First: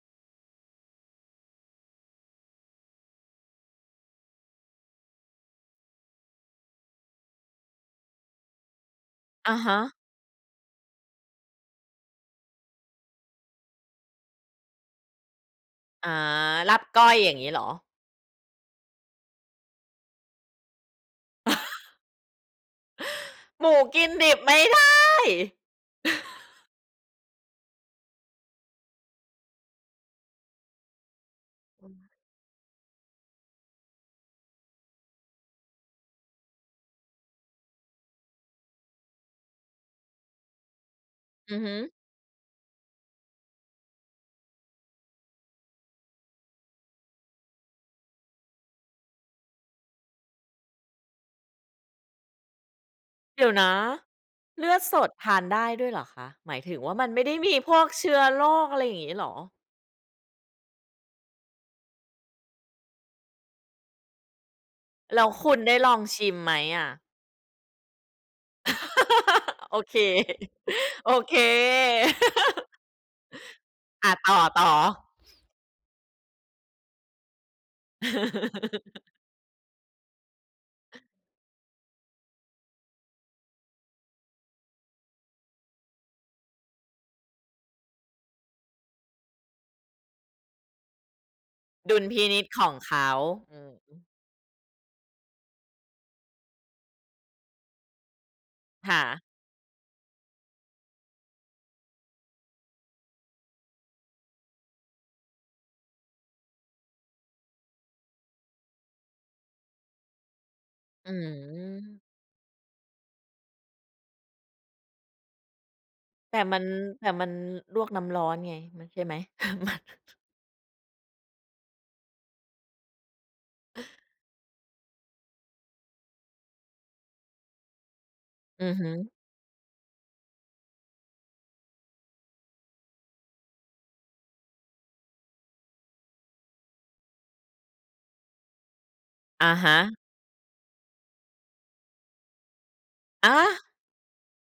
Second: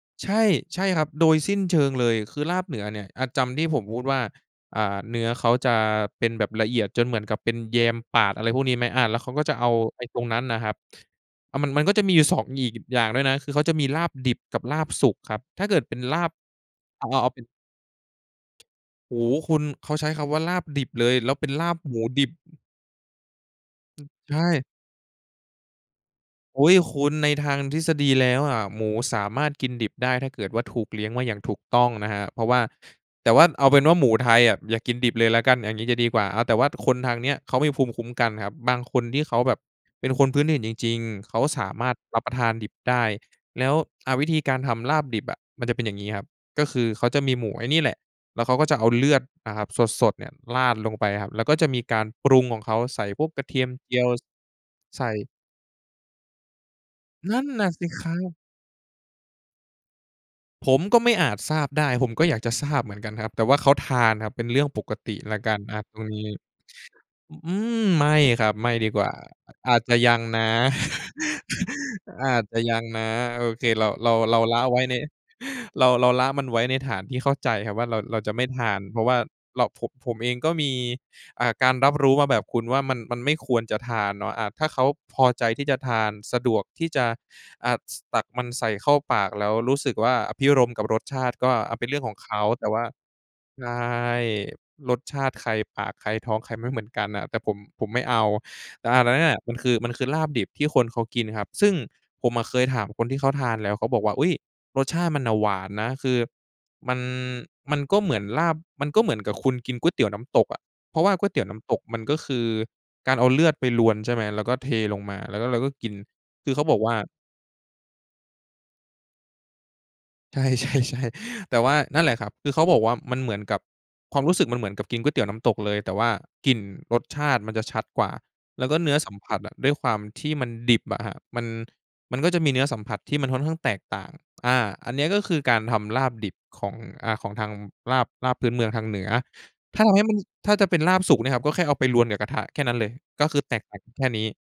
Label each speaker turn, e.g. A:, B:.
A: ใช่ ใช่ครับ โดยสิ้นเชิงเลย คือลาบเหนือเนี่ย อา จำที่ผมพูดว่า อ่า เนื้อเขาจะเป็นแบบละเอียดจนเหมือนกับเป็นแยมปาด อะไรพวกนี้ไหม อา แล้วเขาก็
B: อ
A: จะ
B: ะ
A: เอ
B: ฮ
A: า
B: ะ
A: ไอ้ตรงนั้นน่ะครับ อา มัน มันก็จะมีอยู่ 2 อีก อย่างด้วยนะ คือเขาจะมีลาบดิบกับลาบสุกครับ ถ้าเกิดเป็น
B: อา
A: ลาบ
B: ลาบก
A: เอ
B: ้
A: า
B: อ
A: เ
B: ย
A: อา เอ
B: อย
A: า
B: ่า
A: เ
B: ง
A: ป็
B: ง
A: น
B: ี้เหรอ?
A: โอ้โฮ คุณ เขาใช้คำว่าลาบดิบเลย แล้วเป็นลาบหมูดิบ
B: หมูก
A: อื
B: ิ
A: อ
B: นดิ
A: ใช
B: บไม่
A: ่
B: ได้
A: อุ๊ย คุณในทางทฤษฎีแล้วอะ หมูสามารถกินดิบได้ ถ้าเกิดว่าถูกเลี้ยงไว้อย่างถูกต
B: อ
A: ้
B: ื
A: อง
B: ม
A: นะครับ เพราะว่า แต่ว่า เอาเป็นว่าหมูไทยอะ อย่ากินดิบเลยแล้วกัน อย่างงี้จะดีกว่า อา แต่ว่าคนทางเนี้ยเขามีภูมิคุ้มกันครับ บางคนที่เขาแบบเป็นคนพื้นถิ่นจริง ๆ เขา
B: อือ
A: ส
B: ฮ
A: า
B: ึ
A: มารถรับประทานดิบได้ แล้ว อา วิธีการทำลาบดิบอะ มันจะเป็นอย่างงี้ครับ ก็คือเขาจะมีหมูไอ้นี่แหละ แล้วเขาก็จะเอาเลือดนะครับสด ๆ เนี่ยราดลงไปครับ แล้วก็จะมีการปรุงของเขา ใส่พวก
B: เ
A: ก
B: ด
A: ร
B: ี
A: ะ
B: ๋ย
A: เ
B: ว
A: ที
B: น
A: ยม
B: ะ
A: เจียว ส
B: เลือดส
A: ใส
B: ด
A: ่
B: ทานได้ด้วยเหรอคะ? หมายถึงว่ามันไม่ได
A: น
B: ้
A: ั่น
B: มี
A: น่ะ
B: พว
A: ส
B: ก
A: ิค
B: เช
A: ร
B: ื
A: ั
B: ้อ
A: บ
B: โรค อะไรอย่างงี้เหรอ?
A: ผมก็ไม่อาจทราบได้ ผมก็อยากจะทราบเหมือนกันครับ แต่ว่าเขาทานครับเป็นเรื่องปกติ
B: แล้ว
A: แล้ว
B: ค
A: ก
B: ุ
A: ั
B: ณ
A: น
B: ได
A: อ
B: ้
A: า
B: ล
A: ต
B: อ
A: ร
B: ง
A: งน
B: ช
A: ี้
B: ิมไหมอะ?
A: อ อืม ไม่ครับ ไม่ดีกว่า อ
B: โอ
A: าจจ
B: เ
A: ะ
B: ค
A: ยังนะ
B: โอเค
A: อาจจะยังนะ โอเค เรา เ
B: อ
A: รา
B: า ต
A: เราละ
B: ่อ
A: ไว้ใน
B: ๆ
A: เรา เราละมันไว้ในฐานที่เข้าใจครับว่าเรา เราจะไม่ทาน เพราะว่าเรา ผม ผมเองก็มี อ่า การรับรู้มาแบบคุณว่ามัน มันไม่ควรจะทานเนาะ อา ถ้าเขาพอใจที่จะทาน สะดวกที่จะ อ่า ส ตักมันใส่เข้าปาก แล้วรู้สึกว่าอภิรมย์กับรสชาติก็ อา เป็น
B: ด
A: เรื
B: ุ
A: ่อ
B: ล
A: ง
B: ย
A: ข
B: พ
A: อง
B: ิ
A: เข
B: นิ
A: า
B: จข
A: แต่
B: อง
A: ว่า
B: เขา อื
A: ใช่
B: อฮึ
A: รสชาติใคร ปากใคร ท้องใครไม่เหมือนกันน่ะ แต่ผม ผมไม่เอา แต่
B: ค
A: อ
B: ่
A: า อันนั้
B: ะ
A: นน่ะ มันคือ มันคือลาบดิบที่คนเขากินครับ ซึ่งผมอะเคยถามคนที่เขาทานแล้ว เขาบอกว่า "อุ๊ย! รสชาติมันน่ะหวานนะ คือมัน มันก็เหมือนลาบ มันก็เหมือนกับคุณกินก๋วยเตี๋ยวน้ำตกอะ" เพราะ
B: อ
A: ว่
B: ื
A: าก๋วยเตี๋ยวน้ำตกมั
B: ม
A: นก็คือการเอาเลือดไปรวน ใช่ไหม แล้วก็เทลงมา แล้วก็เราก็กิน
B: แต่
A: คือ
B: มั
A: เข
B: น
A: าบอกว่า
B: แต่มันลวกน้ำร้อนไง มัน ใช่ไหม? ไม่
A: ใช่ ๆ ๆ แต่ว่า นั่นแหละครับ คือเขาบอกว่ามันเหมือนกับ ความรู้สึกมันเหมือนกับกินก๋วยเตี๋ยวน้ำตกเลย แต่ว่ากลิ่น รสชาติ มันจะชัดกว่า แ
B: อื
A: ล้ว
B: อ
A: ก็
B: ฮ
A: เ
B: ึ
A: นื้อสัมผัสอะ ด้วยความที่มันดิบอะครับ มัน มันก็จะมีเนื้อสัมผัสที่มันค่อนข้างแตกต่าง อา อันเนี้ยก็คือการทำลาบดิบของ อา ของทางลาบ ลาบพื้นเมืองทางเหนือ
B: อะฮ
A: ถ้าท
B: ะ
A: ำให้มัน ถ้าจะเป็นลาบสุกเนี่ยครับ ก็แค่เอาไปรวนกับกระทะแค่นั้นเลย ก็
B: อ
A: คือแต
B: า
A: กต่างกันแค่นี้